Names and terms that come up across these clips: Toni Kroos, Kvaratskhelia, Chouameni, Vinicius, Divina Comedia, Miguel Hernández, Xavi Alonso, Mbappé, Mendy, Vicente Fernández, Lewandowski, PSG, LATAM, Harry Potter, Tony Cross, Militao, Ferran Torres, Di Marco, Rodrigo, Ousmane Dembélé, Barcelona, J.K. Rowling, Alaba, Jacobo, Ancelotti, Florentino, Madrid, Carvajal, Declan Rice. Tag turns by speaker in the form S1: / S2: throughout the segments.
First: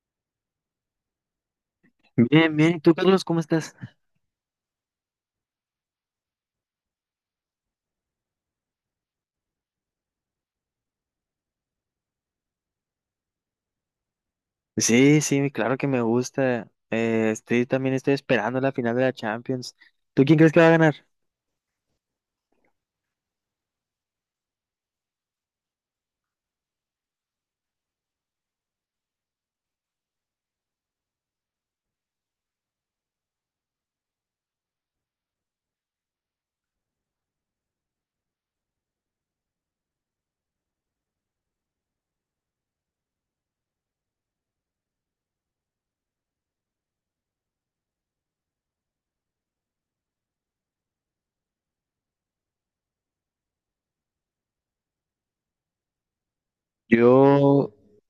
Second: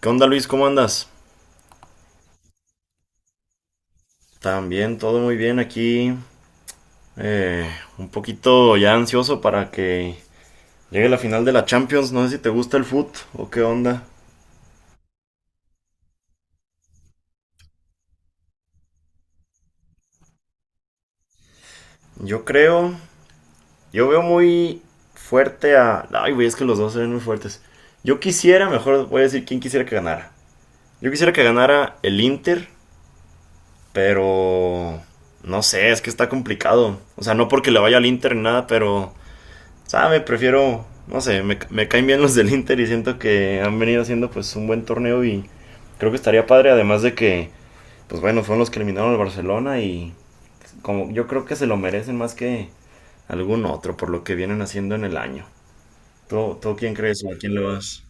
S1: ¿Qué onda, Luis? ¿Cómo andas?
S2: Bien, bien. ¿Y tú, Carlos, cómo estás?
S1: También todo muy bien aquí. eh, un poquito ya ansioso para que llegue la final de la Champions. No sé si te gusta el foot o qué onda.
S2: Sí, sí, claro que me gusta. Estoy también estoy esperando la final de la Champions. ¿Tú quién crees que va a ganar?
S1: Yo creo, yo veo muy fuerte a... Ay, güey, es que los dos se ven muy fuertes. Yo quisiera, mejor voy a decir quién quisiera que ganara. Yo quisiera que ganara el Inter, pero... No sé, es que está complicado. O sea, no porque le vaya al Inter ni nada, pero sabe, prefiero, no sé, me caen bien los del Inter y siento que han venido haciendo pues un buen torneo y creo que estaría padre, además de que, pues bueno, fueron los que eliminaron al Barcelona y como yo creo que se lo merecen más que algún otro por lo que vienen haciendo en el año. ¿Tú quién crees o a quién le
S2: Yo,
S1: vas?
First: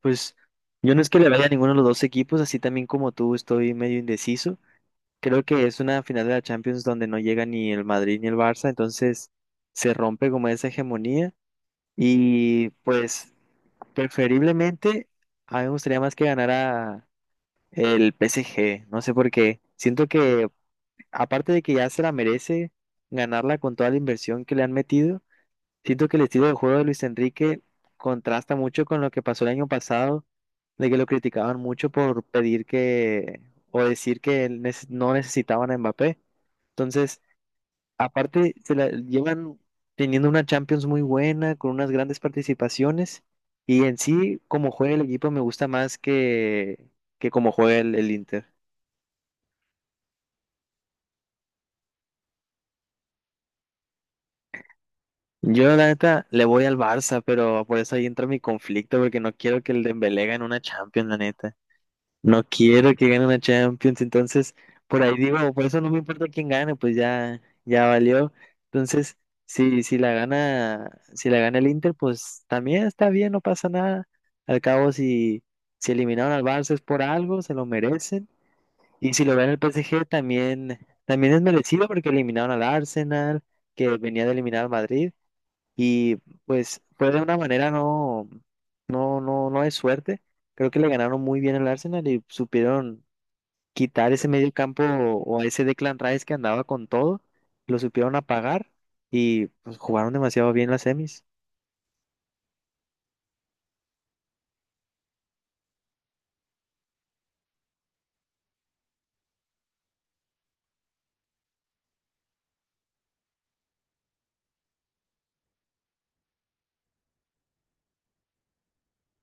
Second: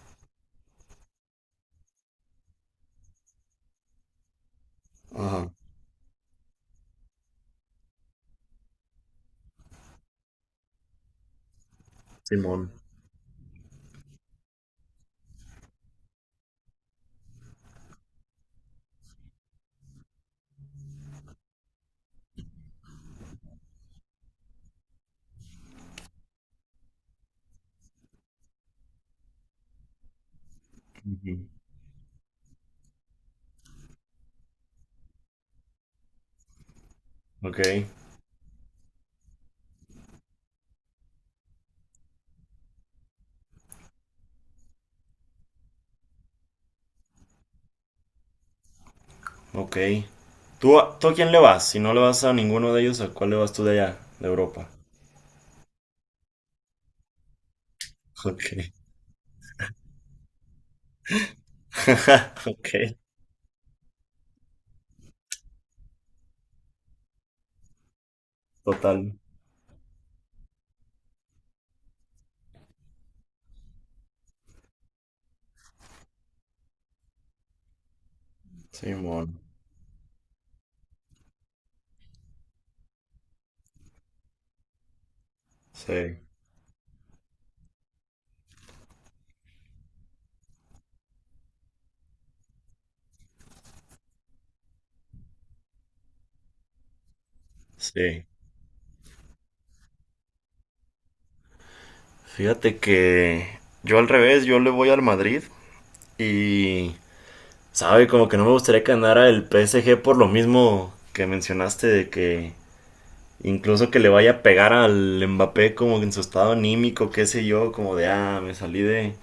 S2: pues, yo no es que le vaya a ninguno de los dos equipos, así también como tú estoy medio indeciso. Creo
S1: Ajá.
S2: que es una final de la Champions donde no llega ni el Madrid ni el Barça, entonces se rompe como esa hegemonía.
S1: Simón.
S2: Y pues, preferiblemente, a mí me gustaría más que ganara el PSG. No sé por qué. Siento que aparte de que ya se la merece ganarla con toda la inversión que le han metido, siento que el estilo de juego de Luis Enrique contrasta mucho con lo que pasó el año pasado, de que lo
S1: Ujú.
S2: criticaban mucho por pedir que o decir que no necesitaban a Mbappé. Entonces,
S1: Ok.
S2: aparte, se la llevan teniendo una Champions muy buena, con unas grandes participaciones, y en sí, como juega el equipo, me gusta más que, que como juega el Inter.
S1: Ok. ¿Tú a quién le vas? Si no le vas a ninguno de ellos, ¿a cuál le vas tú de allá, de Europa?
S2: Yo, la neta, le voy al Barça, pero por eso ahí entra mi
S1: Ok.
S2: conflicto, porque no quiero que el Dembélé gane una Champions, la neta. No quiero
S1: Ok,
S2: que gane una Champions, entonces, por ahí digo, por eso no me importa quién gane, pues ya, ya valió.
S1: total.
S2: Entonces, si, si la gana, si la gana el Inter, pues también está bien, no pasa nada. Al cabo, si eliminaron al Barça es por algo, se lo merecen. Y si lo
S1: Simón.
S2: gana el PSG, también, también es merecido porque eliminaron al Arsenal, que venía de eliminar al Madrid. Y
S1: Sí.
S2: pues fue de una manera no de suerte. Creo que le ganaron muy bien al Arsenal y supieron quitar ese medio campo o ese Declan Rice que andaba con todo. Lo supieron
S1: Sí.
S2: apagar y pues jugaron demasiado bien las semis.
S1: Fíjate que yo al revés, yo le voy al Madrid y, sabe, como que no me gustaría que ganara el PSG por lo mismo que mencionaste de que incluso que le vaya a pegar al Mbappé como en su estado anímico, qué sé yo, como de, ah, me salí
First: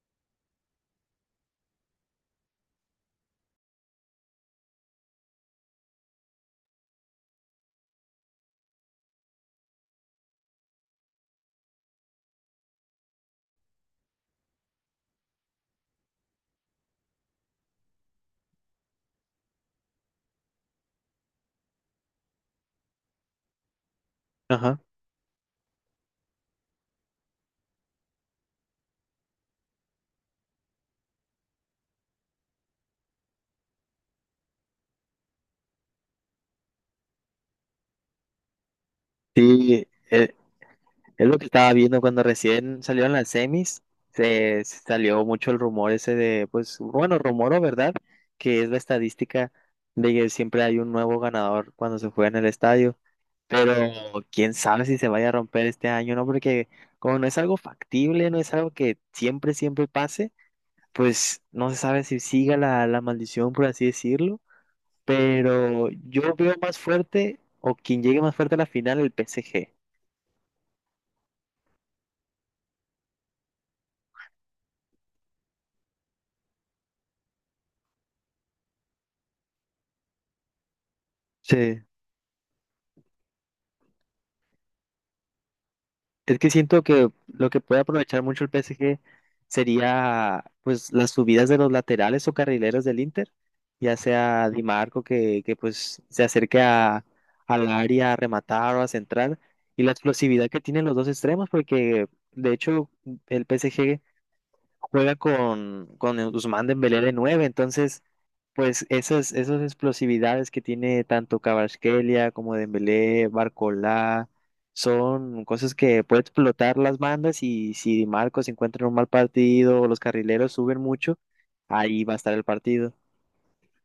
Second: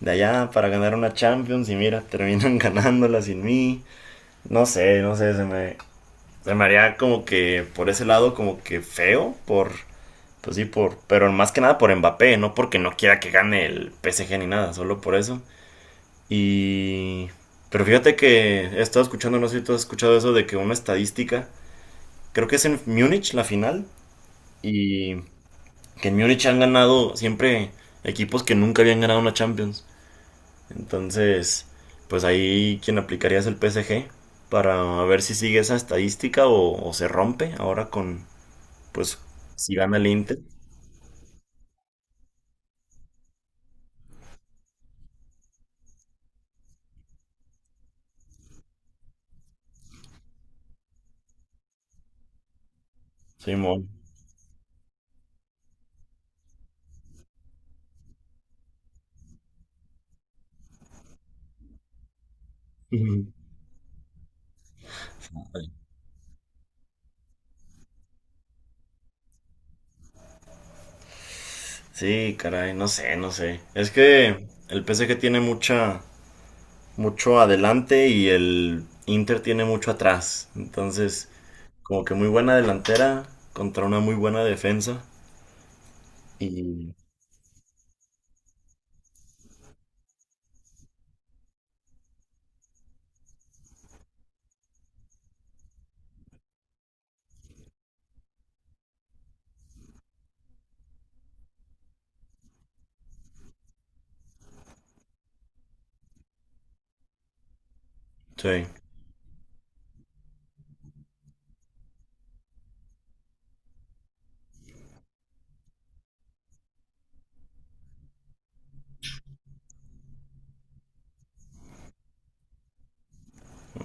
S1: de allá para ganar una Champions y mira, terminan ganándola sin mí. No sé, no sé, se me haría como que por ese lado como que feo por. Pues sí, por, pero más que nada por Mbappé, no porque no quiera que gane el PSG ni nada, solo por eso. Y... Pero fíjate que he estado escuchando, no sé si tú has escuchado eso, de que una estadística, creo que es en Múnich la final,
S2: Ajá.
S1: y que en Múnich han ganado siempre equipos que nunca habían ganado una Champions. Entonces, pues ahí quien aplicaría es el PSG para ver si sigue esa estadística o se rompe ahora con, pues, si
S2: Sí,
S1: gana el Inter.
S2: es lo que estaba viendo cuando recién salieron las semis. Se salió mucho el rumor ese de, pues, bueno, rumor o verdad, que es la estadística de que siempre hay un nuevo ganador cuando se juega en el estadio. Pero
S1: Simón.
S2: quién sabe si se vaya a romper este año, ¿no? Porque como no es algo factible, no es algo que siempre, siempre pase, pues no se sabe si siga la maldición, por así decirlo. Pero yo veo más fuerte, o quien llegue más fuerte a la final, el PSG.
S1: Sí, caray, no sé, no sé. Es que el PSG tiene mucha, mucho adelante y el Inter tiene mucho atrás. Entonces, como que muy buena delantera contra una muy buena defensa.
S2: Es que siento
S1: Y
S2: que lo que puede aprovechar mucho el PSG sería pues las subidas de los laterales o carrileros del Inter, ya sea Di Marco que pues se acerque al área a rematar o a centrar y la explosividad que tienen los dos extremos porque de hecho el PSG juega con el Ousmane Dembélé de 9, entonces,
S1: sí,
S2: pues esas explosividades que tiene tanto Kvaratskhelia como Dembélé, Barcola, son cosas que puede explotar las bandas y si Di Marcos encuentra un mal partido o los carrileros suben mucho, ahí va a estar el partido.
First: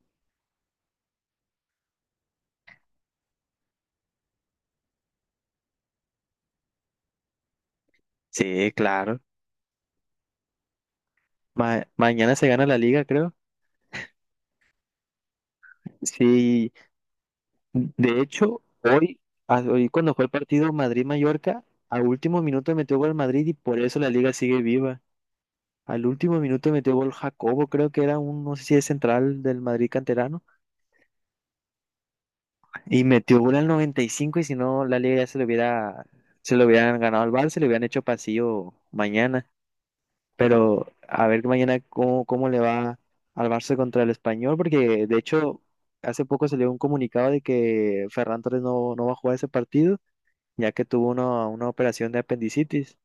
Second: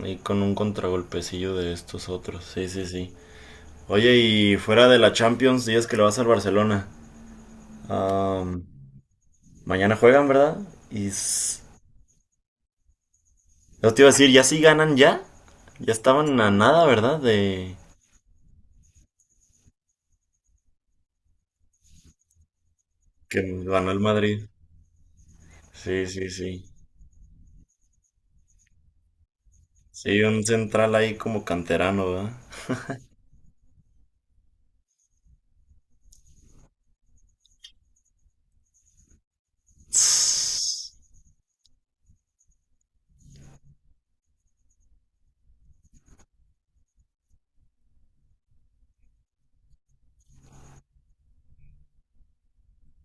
S1: y con un contragolpecillo de estos otros. Sí, sí, sí. Oye, y fuera de la Champions, días que le vas al Barcelona. Am,
S2: Sí, claro.
S1: Mañana juegan, ¿verdad? Y
S2: Mañana se gana la liga, creo.
S1: yo te iba a decir, ya sí ganan ya. Ya estaban a
S2: Sí,
S1: nada, ¿verdad? De
S2: de hecho, hoy, hoy cuando fue el partido Madrid-Mallorca, a último minuto metió gol el
S1: que
S2: Madrid y por
S1: ganó el
S2: eso la liga
S1: Madrid.
S2: sigue viva.
S1: Sí,
S2: Al
S1: sí,
S2: último
S1: sí.
S2: minuto metió gol Jacobo, creo que era un, no sé si es central del Madrid
S1: Sí, un
S2: canterano,
S1: central ahí como canterano, ¿verdad?
S2: y metió gol al 95 y cinco y si no la liga ya se lo hubiera, se lo hubieran ganado al Barça, se le hubieran hecho pasillo mañana.
S1: Tss.
S2: Pero a ver mañana cómo, cómo le va al Barça contra el Español, porque de hecho hace poco salió un comunicado de que Ferran Torres no va a jugar ese partido, ya que tuvo una operación de apendicitis.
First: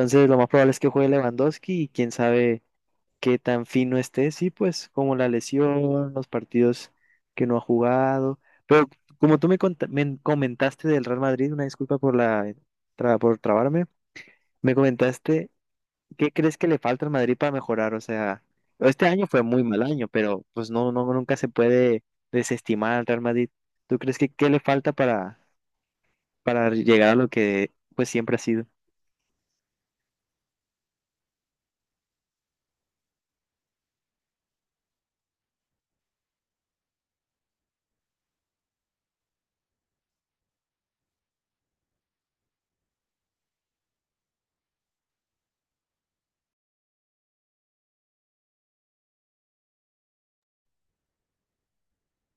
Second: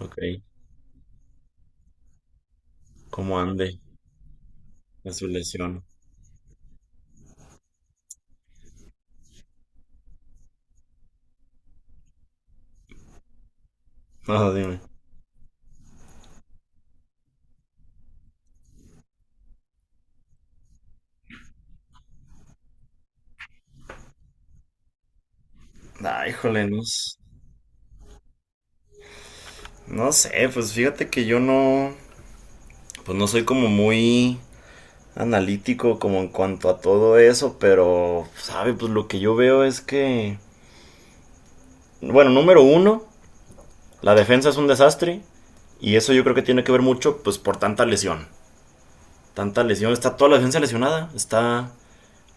S1: Ok,
S2: lo más probable es que juegue Lewandowski y quién sabe
S1: ¿cómo
S2: qué tan
S1: ande
S2: fino esté, sí, pues
S1: de
S2: como
S1: su
S2: la
S1: lesión?
S2: lesión, los partidos que no ha jugado. Pero como tú me comentaste del Real Madrid, una disculpa por la por trabarme,
S1: No,
S2: me
S1: dime.
S2: comentaste qué crees que le falta al Madrid para mejorar. O sea, este año fue muy mal año, pero pues nunca se puede desestimar al Real Madrid. ¿Tú crees que qué le falta para,
S1: Ay, híjole,
S2: para
S1: no,
S2: llegar a lo que pues siempre ha sido?
S1: no sé, pues fíjate que yo no, pues no soy como muy analítico como en cuanto a todo eso, pero, sabe, pues lo que yo veo es que, bueno, número uno, la defensa es un desastre y eso yo creo que tiene que ver mucho, pues por tanta lesión. Tanta lesión, está toda la defensa lesionada, está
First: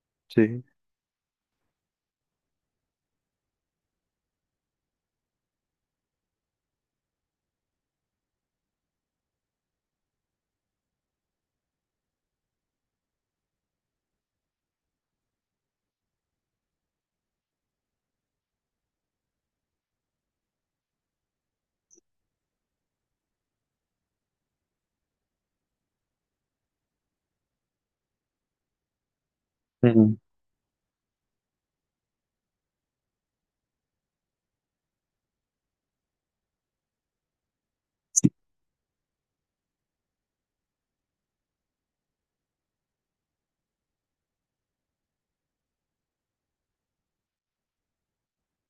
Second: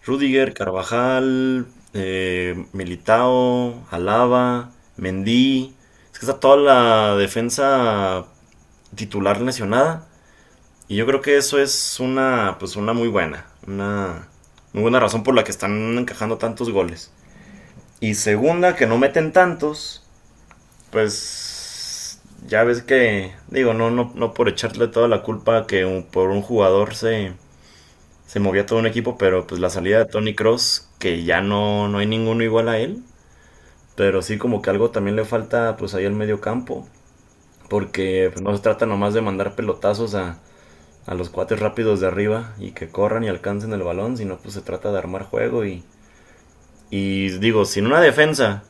S1: Rüdiger,
S2: Sí.
S1: Carvajal, Militao, Alaba, Mendy. Es que está toda la defensa titular lesionada. Y yo creo que eso es una, pues una muy buena. Una muy buena razón por la que están encajando tantos goles. Y segunda, que no meten tantos. Pues ya ves que, digo, no, no, no por echarle toda la culpa que por un jugador se movía todo un equipo, pero pues la salida de
S2: Ujú.
S1: Tony Cross, que ya no, no hay ninguno igual a él, pero sí como que algo también le falta pues ahí al medio campo, porque pues, no se trata nomás de mandar pelotazos a los cuates rápidos de arriba y que corran y alcancen el balón, sino pues se trata de armar juego y digo, sin una defensa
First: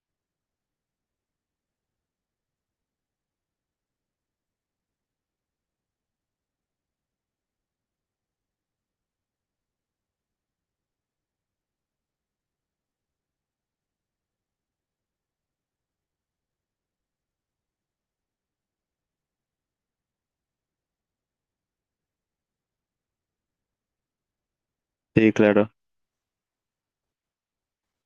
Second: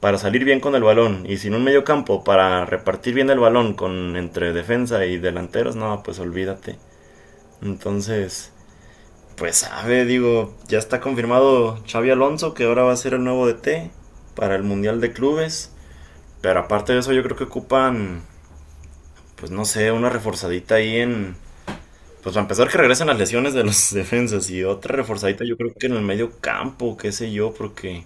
S1: para salir bien con el balón y sin un medio campo para repartir bien el balón con entre defensa y delanteros, no, pues olvídate. Entonces, pues sabe, digo, ya está confirmado Xavi Alonso que ahora va a ser el nuevo DT para el Mundial de Clubes. Pero aparte de eso, yo creo que ocupan, pues no sé, una reforzadita ahí en. Pues para empezar, que regresen las lesiones de los defensas y otra
S2: Sí,
S1: reforzadita, yo
S2: claro.
S1: creo que en el medio campo, qué sé yo, porque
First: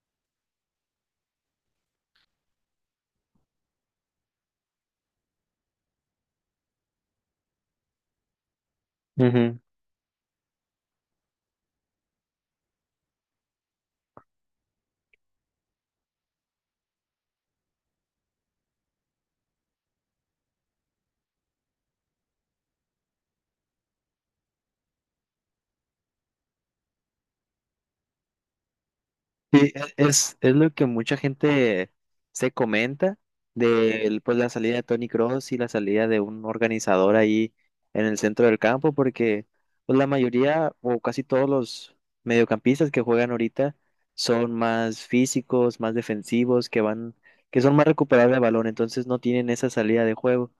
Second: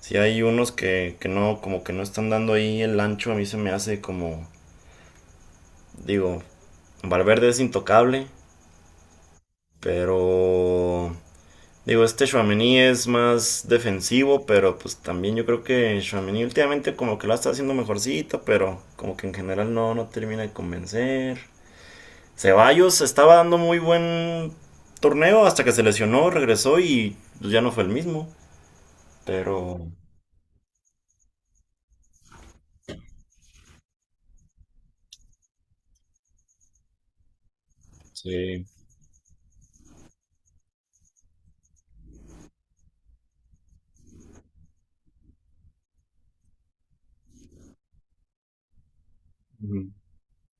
S1: si hay unos que no, como que no están dando ahí el ancho, a mí se me hace como, digo, Valverde es intocable,
S2: Ujú.
S1: pero digo, este Chouameni es más defensivo, pero pues también yo creo que Chouameni últimamente como que lo está haciendo mejorcito, pero como que en general no, no termina de convencer. Ceballos estaba dando muy buen torneo hasta que se lesionó, regresó y pues, ya no fue el mismo.
S2: Sí,
S1: Pero
S2: es lo que mucha gente se comenta pues, la salida de Tony Cross y la salida de un organizador ahí en el centro del
S1: sí,
S2: campo, porque pues, la mayoría o casi todos los mediocampistas que juegan ahorita son más físicos, más defensivos, que son más recuperables de balón, entonces no tienen esa
S1: ujú,
S2: salida de juego.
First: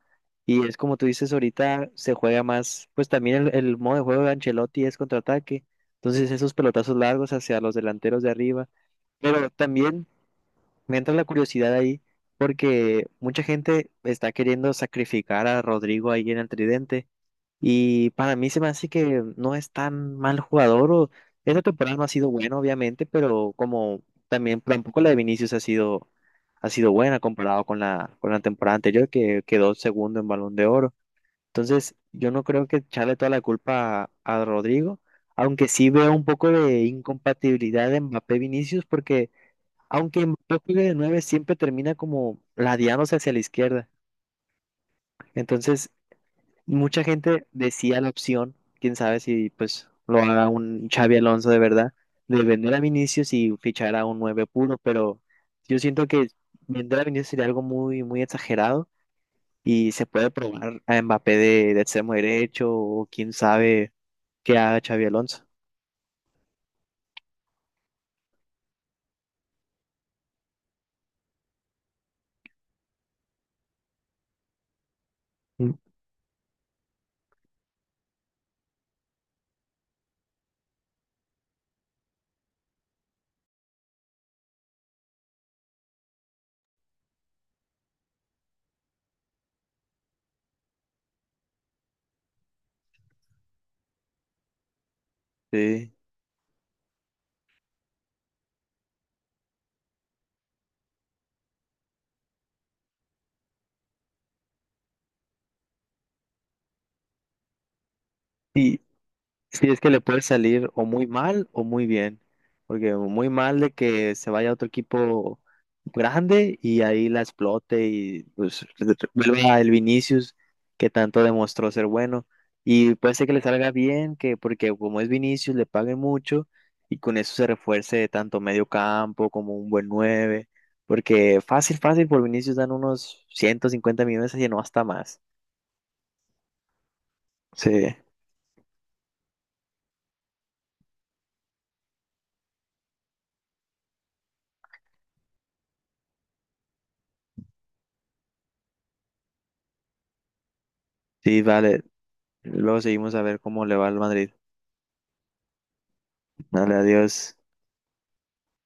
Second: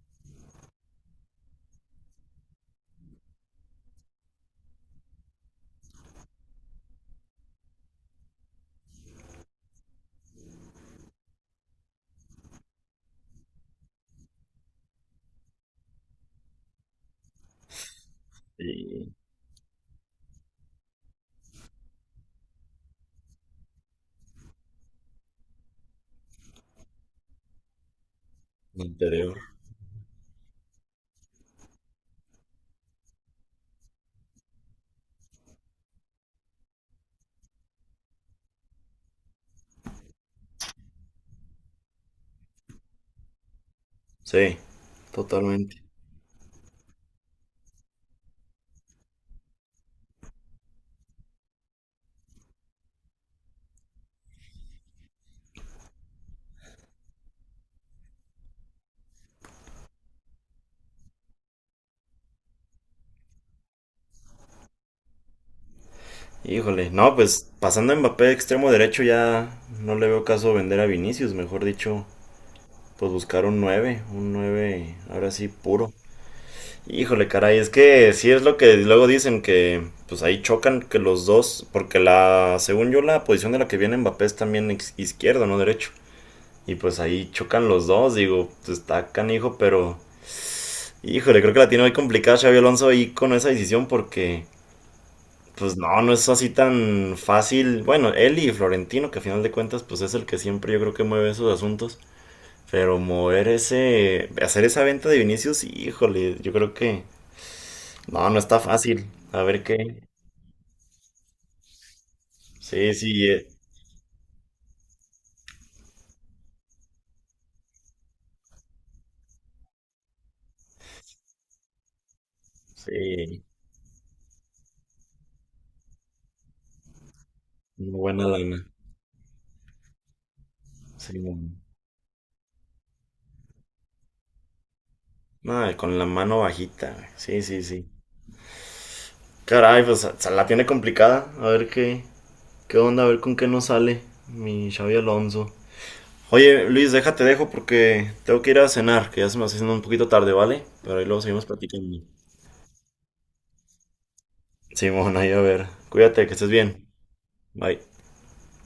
S2: Y es como tú dices, ahorita se juega más, pues también el modo de juego de Ancelotti es contraataque, entonces esos pelotazos largos hacia los delanteros de arriba pero también me entra la curiosidad ahí, porque mucha gente está queriendo sacrificar a Rodrigo ahí en el tridente, y para mí se me hace
S1: y
S2: que no es tan mal jugador, o esta temporada no ha sido buena, obviamente, pero como también tampoco la de Vinicius ha sido buena comparado con la, temporada anterior,
S1: anterior.
S2: que quedó segundo en Balón de Oro. Entonces, yo no creo que echarle toda la culpa a Rodrigo, aunque sí veo un poco de incompatibilidad de Mbappé-Vinicius, porque aunque Mbappé juegue de nueve, siempre termina como ladeándose hacia la izquierda.
S1: Sí, totalmente.
S2: Entonces, mucha gente decía la opción, quién sabe si pues lo haga un Xavi Alonso de verdad, de vender a Vinicius y fichar a un nueve puro, pero yo siento que vender a Vinicius sería algo muy, muy exagerado y se puede probar a Mbappé de extremo derecho o quién sabe qué haga Xavi Alonso.
S1: Híjole, no, pues pasando a Mbappé de extremo derecho ya no le veo caso vender a Vinicius, mejor dicho, pues buscar un 9 ahora sí,
S2: Mm.
S1: puro. Híjole, caray, es que sí es lo que luego dicen que pues ahí chocan que los dos, porque la, según yo, la posición de la que viene Mbappé es también izquierdo, no derecho. Y pues ahí chocan los dos, digo, pues está canijo, pero híjole, creo que la tiene muy complicada Xavi Alonso ahí con esa decisión porque pues
S2: Sí.
S1: no, no es así tan fácil. Bueno, él y Florentino, que a final de cuentas pues es el que siempre yo creo que mueve esos asuntos. Pero mover ese, hacer esa venta de Vinicius, híjole, yo creo que no, no está
S2: Y,
S1: fácil. A ver
S2: Sí, es que
S1: qué.
S2: le puede salir o muy mal o muy bien,
S1: Sí,
S2: porque
S1: sí,
S2: muy mal de que se vaya a otro equipo grande y ahí la explote y pues vuelva a el Vinicius que tanto demostró ser bueno y puede ser que le
S1: sí,
S2: salga bien, que porque como es Vinicius le paguen mucho y con eso se
S1: una
S2: refuerce
S1: buena
S2: tanto medio
S1: lana.
S2: campo como un buen 9
S1: Sí,
S2: porque
S1: mon.
S2: fácil, fácil por Vinicius dan unos 150 millones y no hasta más.
S1: No, con la mano bajita, güey. Sí, sí, sí.
S2: Sí,
S1: Caray, pues se la tiene complicada. A ver qué, qué onda, a ver con qué nos sale mi Xavi Alonso. Oye, Luis, déjate dejo porque tengo que ir a cenar, que ya se me está haciendo un poquito tarde, ¿vale? Pero ahí luego
S2: sí,
S1: seguimos
S2: vale.
S1: platicando.
S2: Luego seguimos a ver cómo le va al Madrid.
S1: Simón, ahí a ver. Cuídate, que estés
S2: Dale,
S1: bien.
S2: adiós.
S1: Bye.